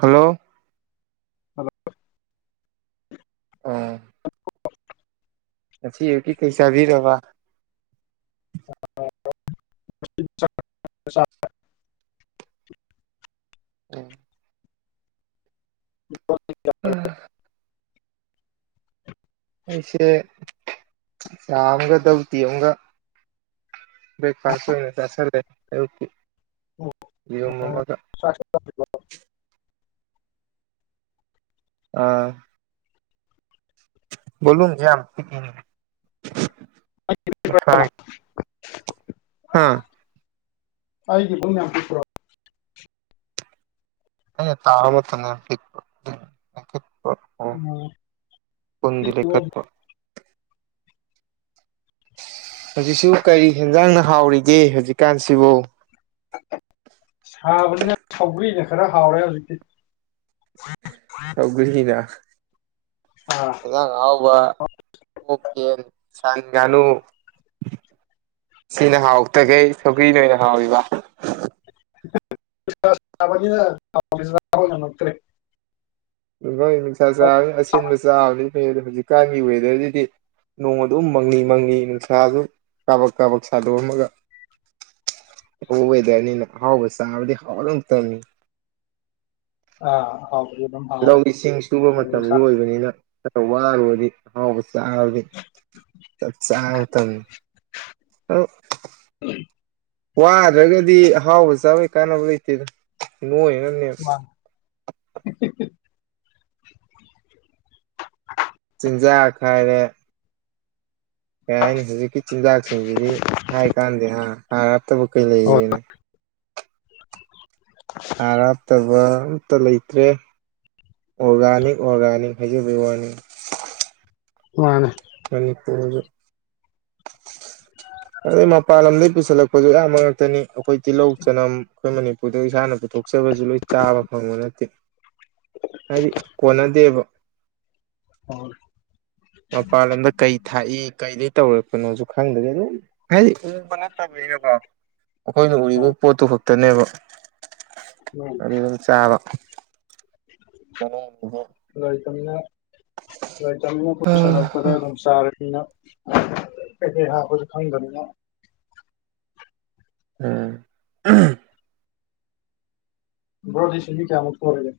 Hello hello ꯑ ꯑꯥ ꯉꯁꯤ ꯑꯌꯨꯛꯀꯤ ꯀꯩ ꯆꯥꯕꯤꯔꯕꯥ ꯑ ꯑ ꯑ ꯃ ꯆꯥꯔꯦ ꯎꯨꯝ ꯃꯨ ꯕ ꯗꯤ [unintelligible] ꯎꯨꯝꯍ ꯑꯩꯁꯦ ꯆꯥ ꯑꯝꯒ ꯙꯕꯂꯨꯇꯤ ꯑꯝꯒ ꯕ꯭ꯔꯦꯛꯐꯥꯁ ꯑꯣꯏꯅ ꯆꯥꯁꯤꯂꯦ ꯑꯌꯨꯛꯀꯤ ꯌꯦꯔꯨꯝ ꯑꯃꯒ ꯍꯜꯂꫭ ꯑꯥ ꯚꯣꯂꯨꯝꯖꯦ ꯌꯥꯝ ꯄꯤꯛꯏꯅꯦ ꯑꯩ ꯄꯥ ꯀꯣꯏ ꯅꯥ [unintelligible] ꯍꯥꯥ ꯑꯩꯒꯤꯕ ꯌꯥꯝ ꯄꯤꯛꯄ꯭ꯔꯣ ꯑꯩꯅ ꯇꯥꯕ ꯃꯇꯝꯗ ꯄꯤꯛꯄ ꯑꯣ ꯎꯝ ꯄꯨꯟꯗꯤ ꯄꯤꯛꯏꯕꯣ ꯂꯩꯈꯠꯄ ꯍꯧꯖꯤꯛꯁꯨ ꯀꯔꯤ ꯍꯦꯟꯖꯥꯡꯅ ꯍꯥꯎꯔꯤꯒꯦ ꯍꯧꯖꯤꯛꯀꯥꯟꯁꯤꯕꯣ ꯁꯥꯕꯅꯤꯅ ꯁꯧꯒ꯭ꯔꯤꯅ ꯈꯔ ꯍꯥꯎꯔꯦ ꯍꯧꯖꯤꯛꯇꯤ ꯁꯧꯒ꯭ꯔꯤꯅ ꯑꯥ ꯑꯦꯟꯖꯥꯡ ꯑꯥꯍꯥꯎꯕ ꯑꯣꯛ ꯌꯦꯟ ꯁꯟ ꯉꯥꯅꯨ ꯁꯤꯅ ꯍꯥꯎꯔꯛꯇꯈꯩ ꯁꯧꯒ꯭ꯔꯤꯅ ꯑꯣꯏꯅ ꯍꯥꯎꯔꯤꯕ [inaudible] ꯠꯇ꯭ꯔꯦ ꯌ ꯅꯨꯡꯁꯥ ꯆꯥꯕ ꯑꯦꯟꯕ ꯆꯥꯕꯅꯤ ꯐ ꯑꯗꯣ ꯍꯧꯖꯤꯛꯀꯥꯟꯒꯤ ꯋꯦꯗꯔꯁꯤꯗꯤ ꯅꯣꯡ ꯑꯗꯨꯝ ꯃꯪꯂꯤ ꯃꯪꯂꯤ ꯅꯨꯡꯁꯥꯁꯨ ꯀꯥꯕꯛ ꯀꯥꯕꯛ ꯁꯥꯗꯣꯛꯑꯝꯃꯒ ꯍꯗꯅꯤ ꯑꯍꯥꯎꯕ ꯆꯥꯔꯗꯤ ꯍꯥꯎꯗꯣ ꯃꯇꯝꯅꯤ ꯑ ꯑꯍꯥꯎꯕ ꯂꯧ ꯏꯁꯤꯡ ꯁꯨꯕ ꯃꯇꯝꯁꯨ ꯑꯣꯏꯕꯅꯤꯅ ꯆ ꯋꯥꯔꯨꯔꯗꯨ ꯑꯍꯥꯎꯕ ꯆꯥꯕꯒꯤ ꯆꯞ ꯆꯥꯕ ꯃꯇꯝꯅꯤ ꯑꯥ ꯋꯥꯗ꯭ꯔꯒꯗꯤ ꯑꯍꯥꯎꯕ ꯆꯥꯕꯩ ꯀꯥꯟꯅꯕ ꯂꯩꯇꯦꯗ ꯅꯣꯏꯒꯤꯅꯕꯅꯤ ꯇꯥꯛ ꯇꯥꯛ ꯆꯤꯟꯖꯥꯛ ꯍꯥꯏꯔꯦ ꯀꯩ ꯍꯥꯏꯅꯤ ꯍꯧꯖꯤꯛꯀꯤ ꯆꯤꯟꯖꯥꯛꯁꯤꯡꯁꯤꯗꯤ ꯍꯥꯏ ꯀꯥꯟꯗ ꯍꯥꯔ ꯍꯥꯞꯇꯕ ꯀꯩ ꯍꯣꯏ ꯂꯩꯒꯦꯅꯦ [inaudible] ꯍꯥꯔ ꯍꯥꯞꯇꯕ ꯑꯃꯇ ꯂꯩꯇ꯭ꯔꯦ ꯑꯣꯔꯒꯥꯅꯤꯛ ꯑꯣꯔꯒꯥꯅꯤꯛ ꯍꯥꯏꯖꯕꯒꯤ ꯋꯥꯅꯤ ꯃꯥꯅꯤ ꯀꯔꯤ ꯄꯣꯗ ꯑꯗꯩ ꯃꯄꯥꯟ ꯂꯝꯗꯒꯤꯩ ꯄꯨꯁꯤꯜꯂꯛꯄꯁꯨ ꯑꯌꯥꯝꯕ ꯉꯥꯛꯛꯇꯅꯤ ꯑꯩꯈꯣꯏ ꯇꯤꯜꯍꯧ ꯆꯅꯝ ꯑꯩꯈꯣꯏ ꯃꯅꯤꯄꯨꯔꯗꯒꯤ ꯏꯁꯥꯅ ꯄꯨꯊꯣꯛ ꯊꯣꯛꯆꯕꯁꯨ ꯂꯣꯏ ꯆꯥꯕ ꯐꯪꯕ ꯅꯠꯇꯦ ꯍꯥꯏꯗꯤ ꯀꯣꯟꯅꯗꯦꯕ ꯑꯣ ꯃꯄꯥꯟ ꯂꯝꯗ ꯀꯩ ꯊꯥꯛꯏ ꯀꯩꯗꯩ ꯇꯧꯔꯛꯄꯅꯣꯁꯨ ꯈꯪꯗꯒꯦ ꯑꯗꯨꯝ ꯍꯥꯏꯗꯤ ꯎꯔꯨꯕ ꯅꯠꯇꯕꯅꯤꯅꯀꯣ ꯑꯩꯈꯣꯏꯅ ꯎꯔꯤꯕ ꯄꯣꯠꯇꯨ ꯈꯛꯇꯅꯦꯕ ꯎꯝ ꯑꯗꯨ ꯑꯗꯨꯝ ꯆꯥꯕ ꯀꯔꯗ [inaudible] ꯍꯣꯏꯁꯂꯄꯔ ꯄꯨꯁꯤꯜꯂꯛꯄꯗ ꯑꯗꯨꯝ ꯆꯥꯔꯦ ꯐꯤꯅꯞ ꯀꯩ ꯀꯩ ꯍꯥꯄꯅ ꯈꯪꯗꯅꯤꯅ ꯎꯝ ꯎꯍꯨꯝ ꯕꯔꯣꯗꯤ ꯆꯍꯤ ꯀꯌ꯭ꯥꯃꯨꯛ ꯁꯨꯔꯥꯒꯦ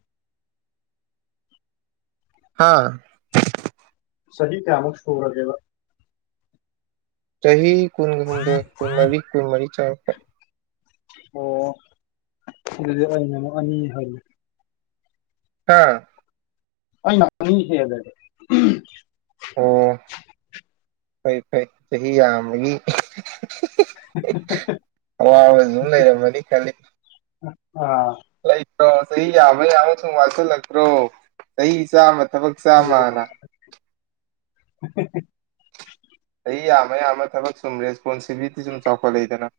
ꯍꯥꯥ ꯆꯥꯍꯤ ꯀꯌꯥꯃꯨꯛ ꯁꯨꯔꯒꯦꯕ ꯆꯍꯤ ꯀꯨꯟ ꯍꯨꯝꯗꯣꯏ ꯀꯨꯟ ꯃꯔꯤ ꯀꯨꯟ ꯃꯔꯤ ꯆꯥ ꯑꯣ ꯑꯗꯨꯗꯤ ꯑꯩꯅ ꯑꯃꯨꯛ ꯑꯅꯤ ꯍꯜꯂꯦ ꯍꯥ ꯑꯩꯅ ꯑꯅꯤ ꯍꯦꯂꯦ ꯑꯣ ꯐꯩ ꯐꯩ ꯆꯍꯤ ꯌꯥꯝ ꯒꯅꯤ ꯑꯋꯥꯕꯖꯨꯃ ꯂꯩꯔꯃꯅꯤ ꯈꯜꯂꯤ ꯑꯥ ꯂꯩꯇ꯭ꯔꯣ ꯆꯍꯤ ꯌꯥꯝꯃ ꯌꯥꯝꯃ ꯁꯨꯝ ꯋꯥꯠꯁꯤꯜꯂꯛꯇ꯭ꯔꯣ ꯆꯍꯤ ꯆꯥꯃ ꯊꯕꯛ ꯑꯩꯁꯨ ꯆꯥꯝꯃꯅ [inaudible] ꯆꯍꯤ ꯌꯥꯝꯃ ꯌꯥꯝꯃ ꯊꯕꯛ ꯁꯨꯝ ꯔꯦꯁꯄꯣꯟꯁꯤꯕꯤꯂꯤꯇꯤ ꯁꯨꯝ ꯆꯥꯎꯈꯠꯂꯛꯏꯗꯅ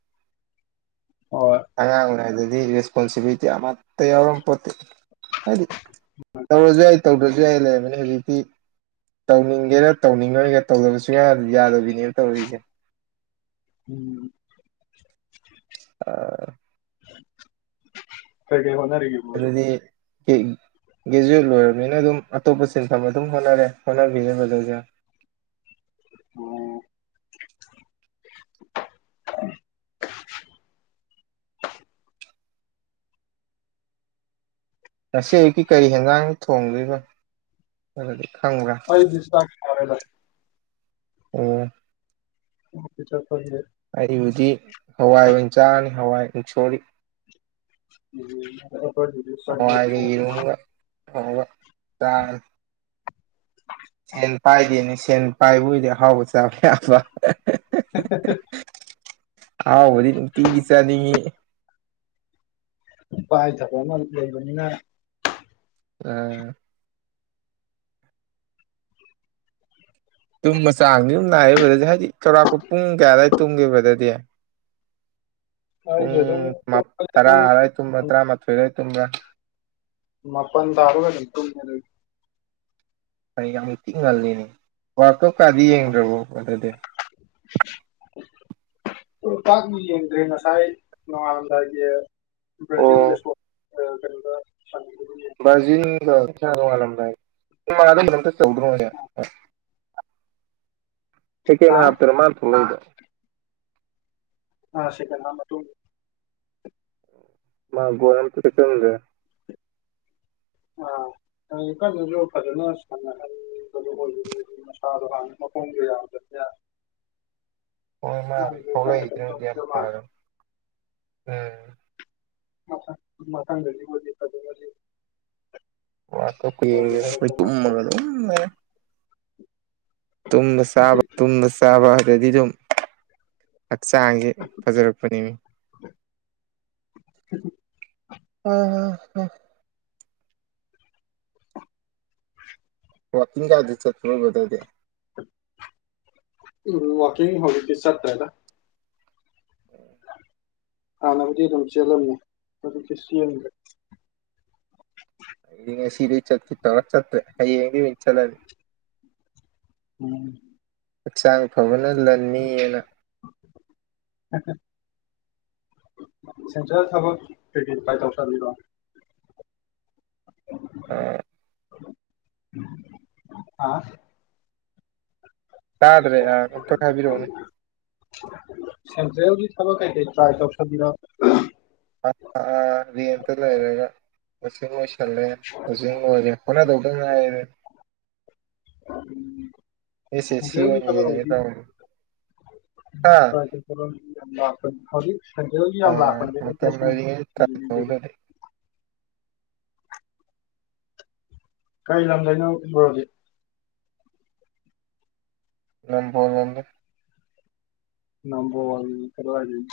ꯍꯣꯏ ꯑꯉꯥꯡ ꯑꯣꯏꯉꯩꯗꯗꯤ ꯔꯦꯁꯄꯣꯟꯁꯤꯕꯤꯂꯤꯇꯤ ꯑꯃꯠꯇ ꯌꯥꯎꯔꯝ ꯄꯣꯠꯇꯦ ꯍꯥꯏꯗꯤ ꯇꯧꯔꯁꯨ ꯌꯥꯏ ꯇꯧꯗ꯭ꯔꯁꯨ ꯌꯥꯏ ꯂꯩꯌꯥꯃꯤꯅ ꯍꯧꯖꯤꯛꯇꯤ ꯇꯧꯅꯤꯡꯒꯦꯔ ꯇꯧꯅꯤꯡꯉꯣꯏꯒ ꯇꯧꯗꯕꯁꯨꯌꯥ ꯌꯥꯗꯕꯤꯅꯦꯕ ꯇꯧꯔꯤꯁꯦ ꯎꯝ ꯑ ꯀꯩ ꯍꯣꯠꯅꯔꯤꯒꯦ ꯕꯔꯣꯗꯤ ꯀꯦ ꯏꯛ ꯒꯦꯖꯨꯋꯦꯠ ꯂꯣꯏꯔꯝꯅꯤꯅ ꯑꯗꯨꯝ ꯑꯇꯣꯞꯄ ꯁꯤꯟꯐꯝ ꯑꯗꯨꯝ ꯍꯣꯠꯅꯔꯦ ꯍꯣꯠꯅꯕꯤꯕꯗꯨꯖꯌꯥ [inaudible] ꯑꯣ [inaudible] ꯉꯁꯤ ꯑꯌꯨꯛꯀꯤ ꯀꯔꯤ ꯍꯦꯟꯖꯥꯡ ꯊꯣꯡꯗꯣꯏꯕ ꯑꯗꯨꯗꯤ ꯈꯪꯕ꯭ꯔꯥ ꯑꯩꯗꯤ ꯆꯥꯛ ꯐꯔꯦꯗ ꯑꯣ ꯎ ꯇꯤꯆꯔ ꯐꯌꯦ ꯑꯩꯕꯨꯗꯤ ꯍꯋꯥꯏ ꯑꯣꯏꯟ ꯆꯥꯔꯅꯤ ꯍꯋꯥꯏ ꯃꯨꯛꯁꯣꯔꯤ ꯎ [unintelligible] ꯐꯥꯎꯕ ꯆꯥꯔꯅꯤ ꯁꯦꯟ ꯄꯥꯏꯗꯦꯅꯦ ꯁꯦꯟ ꯄꯥꯏꯕꯨꯏꯗꯤ ꯑꯍꯥꯎꯕ ꯆꯥꯕ ꯌꯥꯕ ꯑꯥꯍꯥꯎꯕꯗꯤ ꯅꯨꯡꯇꯤꯒꯤ ꯆꯥꯅꯤꯡꯏ ꯄꯥꯏ ꯗꯕ ꯑꯃ ꯂꯩꯕꯅꯤꯅꯥ ꯑ ꯇꯨꯝꯕ ꯆꯥꯡꯅꯤ ꯌꯨꯝ ꯅꯥꯏꯌꯦ ꯕꯗꯗꯤ ꯍꯥꯏꯗꯤ ꯆꯥꯎꯧꯔꯥꯛꯄ ꯄꯨꯡ ꯀꯌꯥ ꯑꯋꯥꯏꯗ ꯇꯨꯝꯒꯦ ꯕꯔꯗꯗꯤ ꯄꯨꯡ ꯑꯩꯗꯤ ꯑꯗꯨꯝ ꯃꯥ ꯇꯨꯝꯕꯗꯤ ꯇꯔꯥ ꯄꯨꯡ ꯑꯔꯥꯏ ꯇꯨꯝꯕ ꯇꯔꯥꯃꯥꯊꯣꯏ ꯔꯥꯏ ꯇꯨꯝꯕꯔ꯭ ꯃꯥꯄꯟ ꯇꯥꯕꯒ ꯗꯨꯝ ꯇꯨꯝꯃꯦꯗꯥ ꯑꯩ ꯑꯩ ꯌꯥꯝ ꯇꯤꯡ ꯉꯜꯂꯦꯅꯦ ꯋꯥꯜ ꯀꯞ ꯀꯥꯗꯤ ꯌꯦꯡꯗ꯭ꯔꯕꯣ ꯑꯗꯨꯗꯤ ꯑꯣ ꯇꯥꯛꯅ ꯌꯦꯡꯗ꯭ꯔꯦ ꯉꯁꯥꯏ ꯅꯣꯡꯉꯥꯜꯂꯝꯗꯥꯏꯒꯤ ꯕꯔ꯭ꯖꯤꯜꯒ ꯑꯣ ꯁꯣ ꯑ ꯀꯅꯣꯒ ꯁꯥꯅꯒꯤꯕ ꯕꯔ꯭ꯖꯤꯟꯒ ꯁꯥꯏ ꯅꯨꯡꯉꯥꯂꯝꯗꯥꯏ ꯃ ꯑꯗꯨꯝ ꯗꯃꯛꯇ ꯇꯧꯗꯔꯣꯍꯦ [inaudible] ꯁꯦꯀꯦꯟ ꯍꯥ ꯍꯥꯥꯞꯇꯔ ꯃꯥꯟꯅ ꯊꯣꯂꯛꯏꯗꯣ ꯑ ꯁꯤꯀꯦꯟ ꯍꯥꯞ ꯃꯇꯨꯡ ꯃꯥ ꯒꯣꯜ ꯑꯝꯇꯗꯤ ꯆꯟꯗꯦ ꯑ ꯀꯩ ꯀꯟꯂꯖꯨ ꯐꯖꯅ ꯁꯥꯟꯅꯖꯟ [unintelligible] ꯍꯣꯏ ꯃꯥꯑꯗꯩ ꯊꫭꯛꯂꯩꯗꯨꯅ ꯚꯥꯟ ꯃꯥꯜꯂꯦ ꯇꯔꯝ ꯎꯝ ꯃꯊꯪ ꯃꯊꯪꯒꯗꯤ [unintelligible] ꯋꯥꯜ ꯀꯞ ꯀ ꯌꯦꯡꯗꯦꯗ ꯑꯩꯈꯣꯏ ꯇꯨꯝꯃꯒꯥ ꯗꯨꯝ ꯂꯩꯔꯦ ꯇꯨꯝꯕ ꯆꯥꯕ ꯇꯨꯝꯕ ꯆꯥꯕ ꯑꯗꯗꯤꯗꯨꯝ ꯍꯛꯆꯥꯡꯖꯦ ꯐꯖꯔꯛꯄꯅꯦ ꯑꯥ ꯑ ꯑ [unintelligible] ꯋꯥꯀꯤꯡꯒꯗꯤ ꯆꯠꯄꯔꫭ ꯕꯔ꯭ꯗꯔꯗꯤ ꯎ ꯋꯥꯀꯤꯡ ꯍꯧꯖꯤꯛꯇꯤ ꯆꯠꯇꯔꯦꯗ ꯍꯥꯟꯅꯕꯨꯗꯤ ꯑꯗꯨꯝ ꯆꯦꯜꯂꯝꯃꯦ ꯍꯧꯖꯤꯛꯇꯤ ꯆꯦꯟꯗꯔꯦ ꯑꯩꯗꯤ ꯉꯁꯤꯗꯩ ꯆꯠ ꯀꯦ ꯇꯩꯔ ꯆꯠꯇꯔꯦ ꯍꯌꯦꯡꯗꯩ ꯑꫭꯏꯅ ꯆꯠꯂꯅꯤ ꯎꯝ ꯍꯛꯆꯥꯡ ꯐꯕꯅ ꯂꯟꯅꯤ ꯑꯅ ꯁꯦꯟꯇ꯭ꯔꯦꯜ ꯊꯕꯛ ꯀꯩ ꯀꯩ ꯇꯔꯥꯏ ꯇꯧꯁꯤꯜꯂꯤꯕ ꯑꯥ ꯑꯥ ꯇꯥꯗ꯭ꯔꯦ ꯑ ꯑꯝꯇꯒ ꯍꯥꯏꯕꯤꯔꯛꯎꯅꯦ ꯁꯦꯟꯇ꯭ꯔꯦꯜꯒꯤ ꯊꯕꯛ ꯀꯩꯀꯩ ꯇ꯭ꯔꯥꯏ ꯇꯧꯁꯕꯤꯔ ꯔꯤꯌꯦꯜꯗ ꯂꯩꯔꯒ ꯇꫭꯁꯤꯛ ꯂꫭꯏꯁꯤꯜꯂꯦ ꯍꯧꯖꯤꯛ ꯂꫭꯏꯔꯦ ꯈꫭꯠꯅꯗꯧꯗꯪ ꯉꯥꯏꯔꯦ ꯑꯦꯁ ꯑꯦꯁ ꯎꯝ ꯁꯤ ꯅꯦꯆꯥꯂꯦꯜꯒꯤ ꯑꯣꯏꯅ ꯌꯦꯡꯒꯦ ꯇꯧꯕꯅꯤ ꯍꯥ ꯊꯒꯠ ꯍꯧꯗꯔ꯭ꯤꯅꯦ [unintelligible] ꯁꯦꯟꯇ꯭ꯔꯦꯜꯒꯤ ꯌꯥꯝ ꯂꯥꯛꯄꯅꯦ ꯑꯦꯝ ꯄꯦ ꯃꯇꯝ ꯁꯤꯒꯤ ꯂꯩꯔꯤꯉꯩ ꯗꯤꯒꯔ꯭ꯤꯗꯒꯤ ꯇꯥꯟꯍꯧꯗ꯭ꯔꯗꯤ ꯀꯩ ꯂꯝꯗꯩꯅꯣ ꯕꯔꯣꯗꯤ ꯉꯝꯐꯥꯎ ꯉꯝꯗꯦ ꯅꯝꯕꯣꯜ ꯀꯗꯨꯋꯥꯏꯗꯩꯅꫭ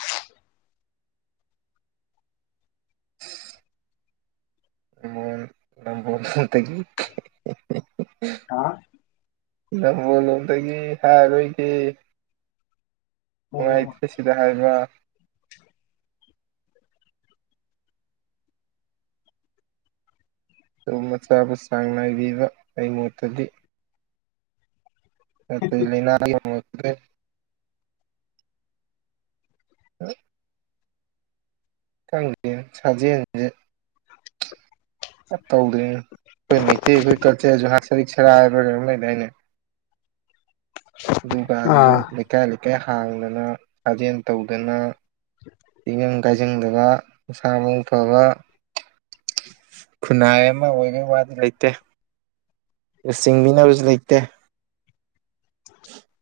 ꯅꯝꯕꫭꯡ ꯅꯝꯕꫭꯟ ꯊꯨꯠꯅꯇꯒꯤ ꯍꯥꯥ ꯅꯝꯕꫭꯜ ꯂꫭꯝꯗꯒꯤ ꯍꯥꯏꯔꯣꯏꯒꯦ ꯑꯣ ꯅꯨꯡꯉꯥꯏ ꯊꯠ ꯁꯤꯗ ꯍꯥꯏꯕꯔ ꯇꯨꯝꯕ ꯆꯥꯕ ꯆꯥꯡ ꯅꯥꯏꯕꯤꯕ ꯑꯩ ꯃꯣꯠꯇꯗꯤ ꯑꯠꯇꯩ ꯂꯩꯅꯔꯒꯤ ꯑꯣꯏꯗꯔ꯭ꯦ [inaudible] ꯈꯪꯗꯦꯅꯦ ꯁꯖꯦꯟꯖꯦ ꯑꯩ ꯇꯧꯗꫪꯤ ꯑꯩꯈꯣꯏ ꯃꯩꯇꯩ ꯑꯩꯈꯣꯏ ꯀꯜꯆꯔꯁꯨ ꯁꯔꯤꯛ ꯁꯔꯥ ꯍꯥꯏꯕꯔ ꯀꯩꯅꫭꯝ ꯂꯩꯗꯥꯏꯅꯦ [unintelligible] [inaudible] ꯗꯨꯔꯕꯖꯤꯖꯨ ꯑꯥ ꯂꯩꯀꯥꯏ ꯂꯩꯀꯥꯏ ꯍꯥꯡꯗꯅ ꯁꯥꯖꯦꯜ ꯇꯧꯗꯅ ꯇꯤꯡꯒꯪ ꯀꯥꯏꯖꯪꯗꯕ ꯃꯁꯥ ꯃꯎ ꯐꯕ ꯈꯨꯟꯅꯥꯏ ꯑꯃ ꯑꯣꯏꯕꯒꯤ ꯋꯥꯗꯤ ꯂꯩꯇꯦ ꯑꯗꯨ ꯆꯤꯡꯕꯤꯅꯕꯁꯨ ꯂꯩꯇꯦ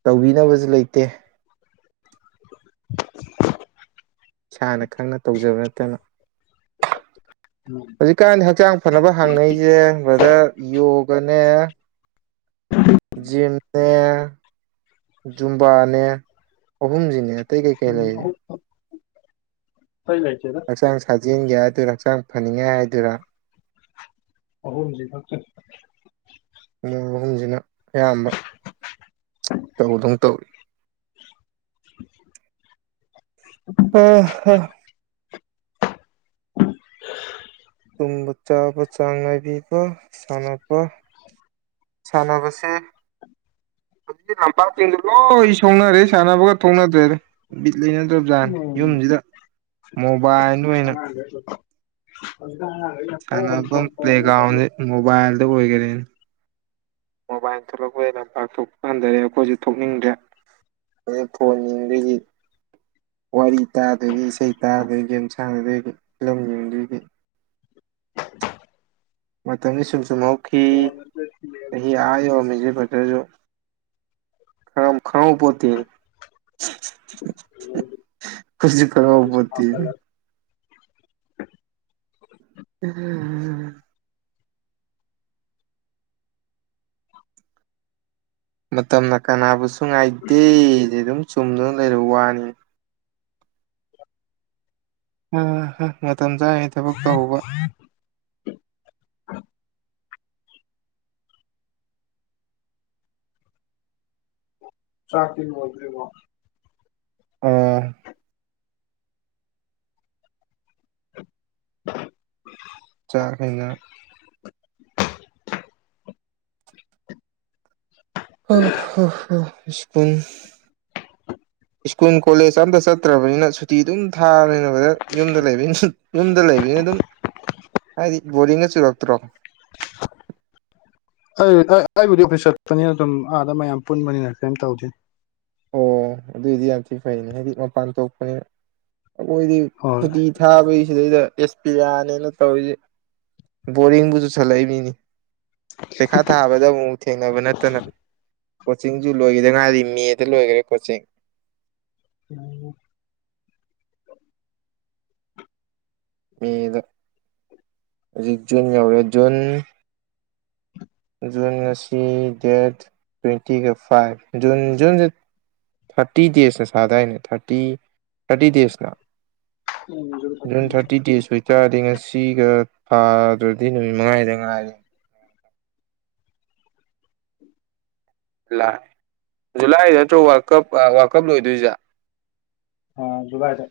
ꯇꯧꯕꯤꯅꯕꯖꯨ ꯂꯩꯇꯦ [unintelligible] ꯏꯁꯥꯅ ꯈꯪꯅ ꯇꯧꯖꯕ ꯅꯠꯇꯅ ꯎꯝ ꯍꯧꯖꯤꯛꯀꯥꯟꯗꯤ ꯍꯛꯆꯥꯡ ꯐꯅꯕ ꯍꯥꯡꯅꯩꯖꯦ ꯕꯔ꯭ꯗꯔ ꯌꯣꯒꯅꯦ ꯖꯤꯝꯅꯦ ꯖꯨꯝꯕꯥꯅꯦ ꯑꯍꯨꯝꯖꯤꯅꯦ ꯑꯇꯩ ꯀꯩ ꯀꯩ ꯂꯩꯂꯤ ꯍꯩ ꯂꯩꯇꯦꯗ ꯌꯦꯡꯒꯦ ꯍꯥꯏ ꯗꫭꯏꯔ ꯍꯛꯆꯥꯡ ꯐꯅꯤꯡꯉꯦ ꯍꯥꯏꯗꫭꯏꯔ ꯑꯍꯨꯝꯖꯤ ꯈꯛꯇ ꯃꯣꯏ ꯑꯍꯨꯝꯖꯤꯅ ꯑꯌꯥꯝꯕ ꯇꯧꯗꯝ ꯇꯧꯏ [unintelligible] ꯑ ꯍꯥ ꯇꯨꯝꯕ ꯆꯥꯕ ꯆꯥꯡ ꯅꯥꯏꯕꯤꯌꯨꯀꯣ ꯁꯥꯟꯅꯕ ꯁꯥꯅꯕꯁꯤ ꯂꯝꯄꯥꯛꯆꯤꯡꯗꯨ ꯂꯣꯏ ꯁꯣꯡꯅꯔꯦ ꯁꯥꯟꯅꯕꯒ ꯊꯣꯛꯅꯗ꯭ꯔꯦꯗ ꯕꯤꯠ ꯂꯩꯅꯗ꯭ꯔꯕ ꯖꯥꯠꯅꯤ ꯎꯝ ꯌꯨꯝꯖꯤꯗ ꯃꯣꯕꯥꯏꯜꯗ ꯑꯣꯏꯅ ꯍ [unintelligible] ꯁꯥꯟꯅꯕꯝ ꯄ꯭ꯂꯦꯒ꯭ꯔꯥꯎꯟꯖꯦ ꯃꯣꯕꯥꯥꯏꯜꯗ ꯑꯣꯏꯒꯔ꯭ꯦꯅꯦ ꯃꯣꯕꯥꯏꯜ ꯊꯣꯛꯂꯛꯄ ꯑꯣꯏꯅ ꯄꯥꯛ ꯊꯣꯛ ꯍꯟꯗꯔꯦ ꯑꯈꯣꯏꯁꯨ ꯊꯣꯛꯅꯤꯡꯗ꯭ꯔꯦ ꯑ ꯐꯣꯟ ꯌꯦꯡꯕꯒꯤ ꯋꯥꯔꯤ ꯇꯥꯗꯣꯏꯒꯤ ꯏꯁꯩ ꯇꯥꯗꯣꯏ ꯒꯦꯝ ꯁꯥꯟꯅꯗꯣꯏꯗꯒꯤ ꯐꯤꯂꯝ ꯌꯦꯡꯗꯣꯏꯒꯤ [inaudible] ꯃꯇꯝꯗꯤ ꯁꯨꯝ ꯁꯨꯝ ꯍꯧꯈꯤ ꯐꯣꯟ ꯑꯗꯩ ꯒꯦꯝ ꯆꯍꯤ ꯑꯥ ꯌꯧꯔꯝꯃꯤꯖꯦ ꯐ ꯗꯖꯨ ꯑꯗꯨꯝ ꯈꯪꯍꯧ ꯄꯣꯠꯇꯦꯍꯦ ꯀꯁꯨ ꯈꯪꯍꯧ ꯄꯣꯠꯇꯦ꯫ ꯑꯥ ꯍ ꯍ ꯃꯇꯝꯅ ꯀꯅꯥꯕꯨꯁꯨ ꯉꯥꯏꯇꯦ ꯗꯤ ꯑꯗꯨꯝ ꯆꯨꯝꯗꯨꯅ ꯂꯩꯔꯕ ꯋꯥꯅꯤꯅꯦ ꯑ ꯍꯥ ꯃꯇꯝ ꯆꯥꯔꯤꯉꯩꯗ ꯊꯕꯛ ꯇꯧꯍꯧꯕ ꯆꯥꯛꯇꯤ ꯂꯣꯏꯗꯔ꯭ꯤꯕꯣ ꯑꯣ [unintelligible] ꯉꯥꯈꯩꯅ ꯑ ꯍ ꯍ ꯎꯝ ꯁ꯭ꯀꯨꯜ ꯀꯣꯂꯦꯖ ꯑꯝꯇ ꯆꯠꯇ꯭ꯔꯕꯅꯤꯅ ꯁꯨꯇꯤ ꯑꯗꯨꯝ ꯊꯥꯕꯅꯤꯅ ꯌ ꯋꯥꯔ ꯌꯨꯝꯗ ꯂꯩꯕꯅꯤꯅ ꯁ ꯌꯨꯝꯗ ꯂꯩꯕꯅꯤꯅ ꯗꯨꯝ ꯍꯥꯏꯗꯤ ꯕꯣꯔꯤꯡ ꯇꯨꯔꯛꯇꯔꯣ ꯑꯩ ꯑꯥ ꯑꯩꯕꯨꯗꯤ ꯑꯣꯐꯤꯁ ꯆꯠꯄꯅꯤꯅ ꯗꯨꯝ ꯑꯥꯗ ꯃꯌꯥꯝ ꯄꯨꯟꯕꯅꯤꯅ ꯀꯩꯝ ꯇꯧꯗꯦ ꯑꯣ ꯑꯗꯨꯏꯗꯤ ꯌꯥꯝ ꯊꯤ ꯐꯩꯅꯦ ꯍꯥꯏꯗꯤ ꯃꯄꯥꯟ ꯊꯣꯛꯄꯅꯤꯅ ꯑꯈꯣꯏꯗꯤ ꯍꯣꯏ ꯁꯨꯇꯤ ꯊꯥꯕꯒꯤ ꯁꯤꯗꯩꯗ ꯑꯦꯁꯄꯤꯌꯥꯅꯤꯅ ꯇꯧꯔꯤꯖꯤ ꯕꯣꯔꯤꯡꯕꯨ ꯆꯨꯁꯜꯂꯛꯏꯝꯅꯤꯅꯤ ꯄꯩꯈꯥ ꯊꯥꯕꯗ ꯑꯃꯨꯛ ꯊꯦꯡꯅꯕ ꯅꯠꯇꯅ ꯀꯣꯆꯤꯡꯖꯨ ꯂꯣꯏꯒꯤꯗ ꯉꯥꯏꯔꯤ ꯃꯦꯠ ꯂꯣꯏꯒꯔꯦ ꯀꯣꯆꯤꯡ ꯎꯝ ꯃꯦꯗ ꯍꯧꯖꯤꯛ ꯖꯨꯟ ꯌꯧꯔꯦ ꯖꯨꯟ ꯖꯨꯟ ꯉꯁꯤ ꯗꯦꯠ ꯇ꯭ꯋꯦꯟꯇꯤꯒ ꯐꯥꯏꯚ ꯖꯨꯟ ꯖꯨꯟꯖꯤ ꯊꯥꯔꯇꯤ ꯗꯦꯖꯅ ꯁꯥꯗꯥ꯭ꯏꯅꯦ ꯊꯥꯔꯇꯤ ꯊꯥꯔꯇꯤ ꯗꯦꯖꯅ ꯎꯝ ꯊꯥꯔꯇꯤ ꯗꯦꯁ ꯑꯣꯏ ꯇꯥꯔꯗꯤ ꯉꯁꯤ ꯉꯁꯤꯒ ꯊꯥꯗ꯭ꯔꯗꯤ ꯅꯨꯃꯤꯠ ꯃꯉꯥꯅꯤꯗ ꯉꯥꯏꯔꯦ ꯂꯥꯏ ꯖꯨꯂꯥꯏ ꯅꯠꯇ꯭ꯔꯣ ꯋꯥꯔꯜ ꯀꯞ ꯋꯥꯔꯜ ꯀꯞ ꯂꯣꯏꯗꯣꯏꯖꯦ ꯑ ꯖꯨꯂꯥꯏꯗ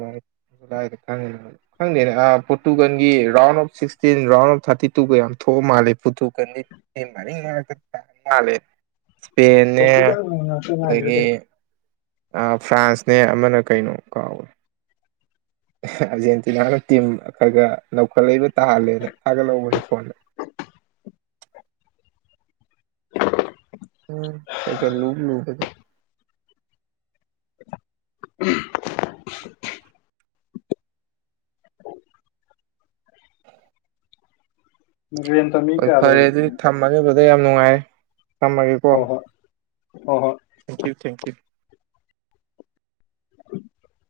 ꯍꯣꯏ꯫ ꯖꯨꯂꯥꯌꯒ ꯈꯪꯗꯦ ꯈꯪꯗꯦꯅꯦ ꯑꯥ ꯄꯣꯔꯇꯨꯒꯜꯒꯤ round of sixteen round of thirty ꯇꯨꯒ ꯌꯥꯝ ꯊꯣꯛ ꯃꯥꯂꯦ ꯄꯨꯇꯨꯒꯜꯗꯤ ꯑꯃ ꯑꯅꯤ ꯃꯔꯛꯇ ꯇꯥꯔꯤ ꯃꯥꯂꯦ ꯏꯁꯄꯦꯟꯅꯦ ꯄꯣꯔꯇꯨꯒꯜ ꯉꯥꯛꯇ ꯉꯥꯏꯈ꯭ꯔꯦ ꯑꯗꯒꯤ ꯇꯧꯏ ꯐ꯭ꯔꯥꯟꯁꯅꯦ ꯑꯃꯅ ꯀꯩꯅꯣ ꯀꯥꯎꯔꯦ ꯍꯥꯑꯥꯔꯖꯦꯟꯇꯤꯅꯥꯒ ꯇꯤꯝ ꯈꯔ ꯒꯔ ꯅꯧꯈꯠꯂꯛꯏꯕ ꯇꯥꯍꯜꯂꯦꯅ ꯊꯥꯒꯠꯍꯧꯕꯅꯤ ꯐꯣꯟꯗ [inaudible] ꯎꯝ ꯈ ꯒ ꯂꯨ ꯂꯨꯕꯗꯤ [inaudible] ꯔꯦꯟꯇ ꯃꯤ ꯍꯣꯏ ꯀꯌꯥ ꯐꯔꯦ ꯂꯩꯔꯤꯅꯣ ꯑꯗꯨꯗꯤ ꯊꯝꯃꯒꯦ ꯕꯗꯔ ꯌꯥꯝ ꯅꯨꯡꯉꯥꯏꯔꯦ ꯊꯝꯃꯒꯦꯀꯣ ꯍꯣꯏ ꯍꯣꯏ ꯍꯣꯏ ꯍꯣꯏ ꯊꯦꯡꯀ꯭ꯌꯨ ꯊꯦꯡꯀ꯭ꯌꯨ ꯎꯝ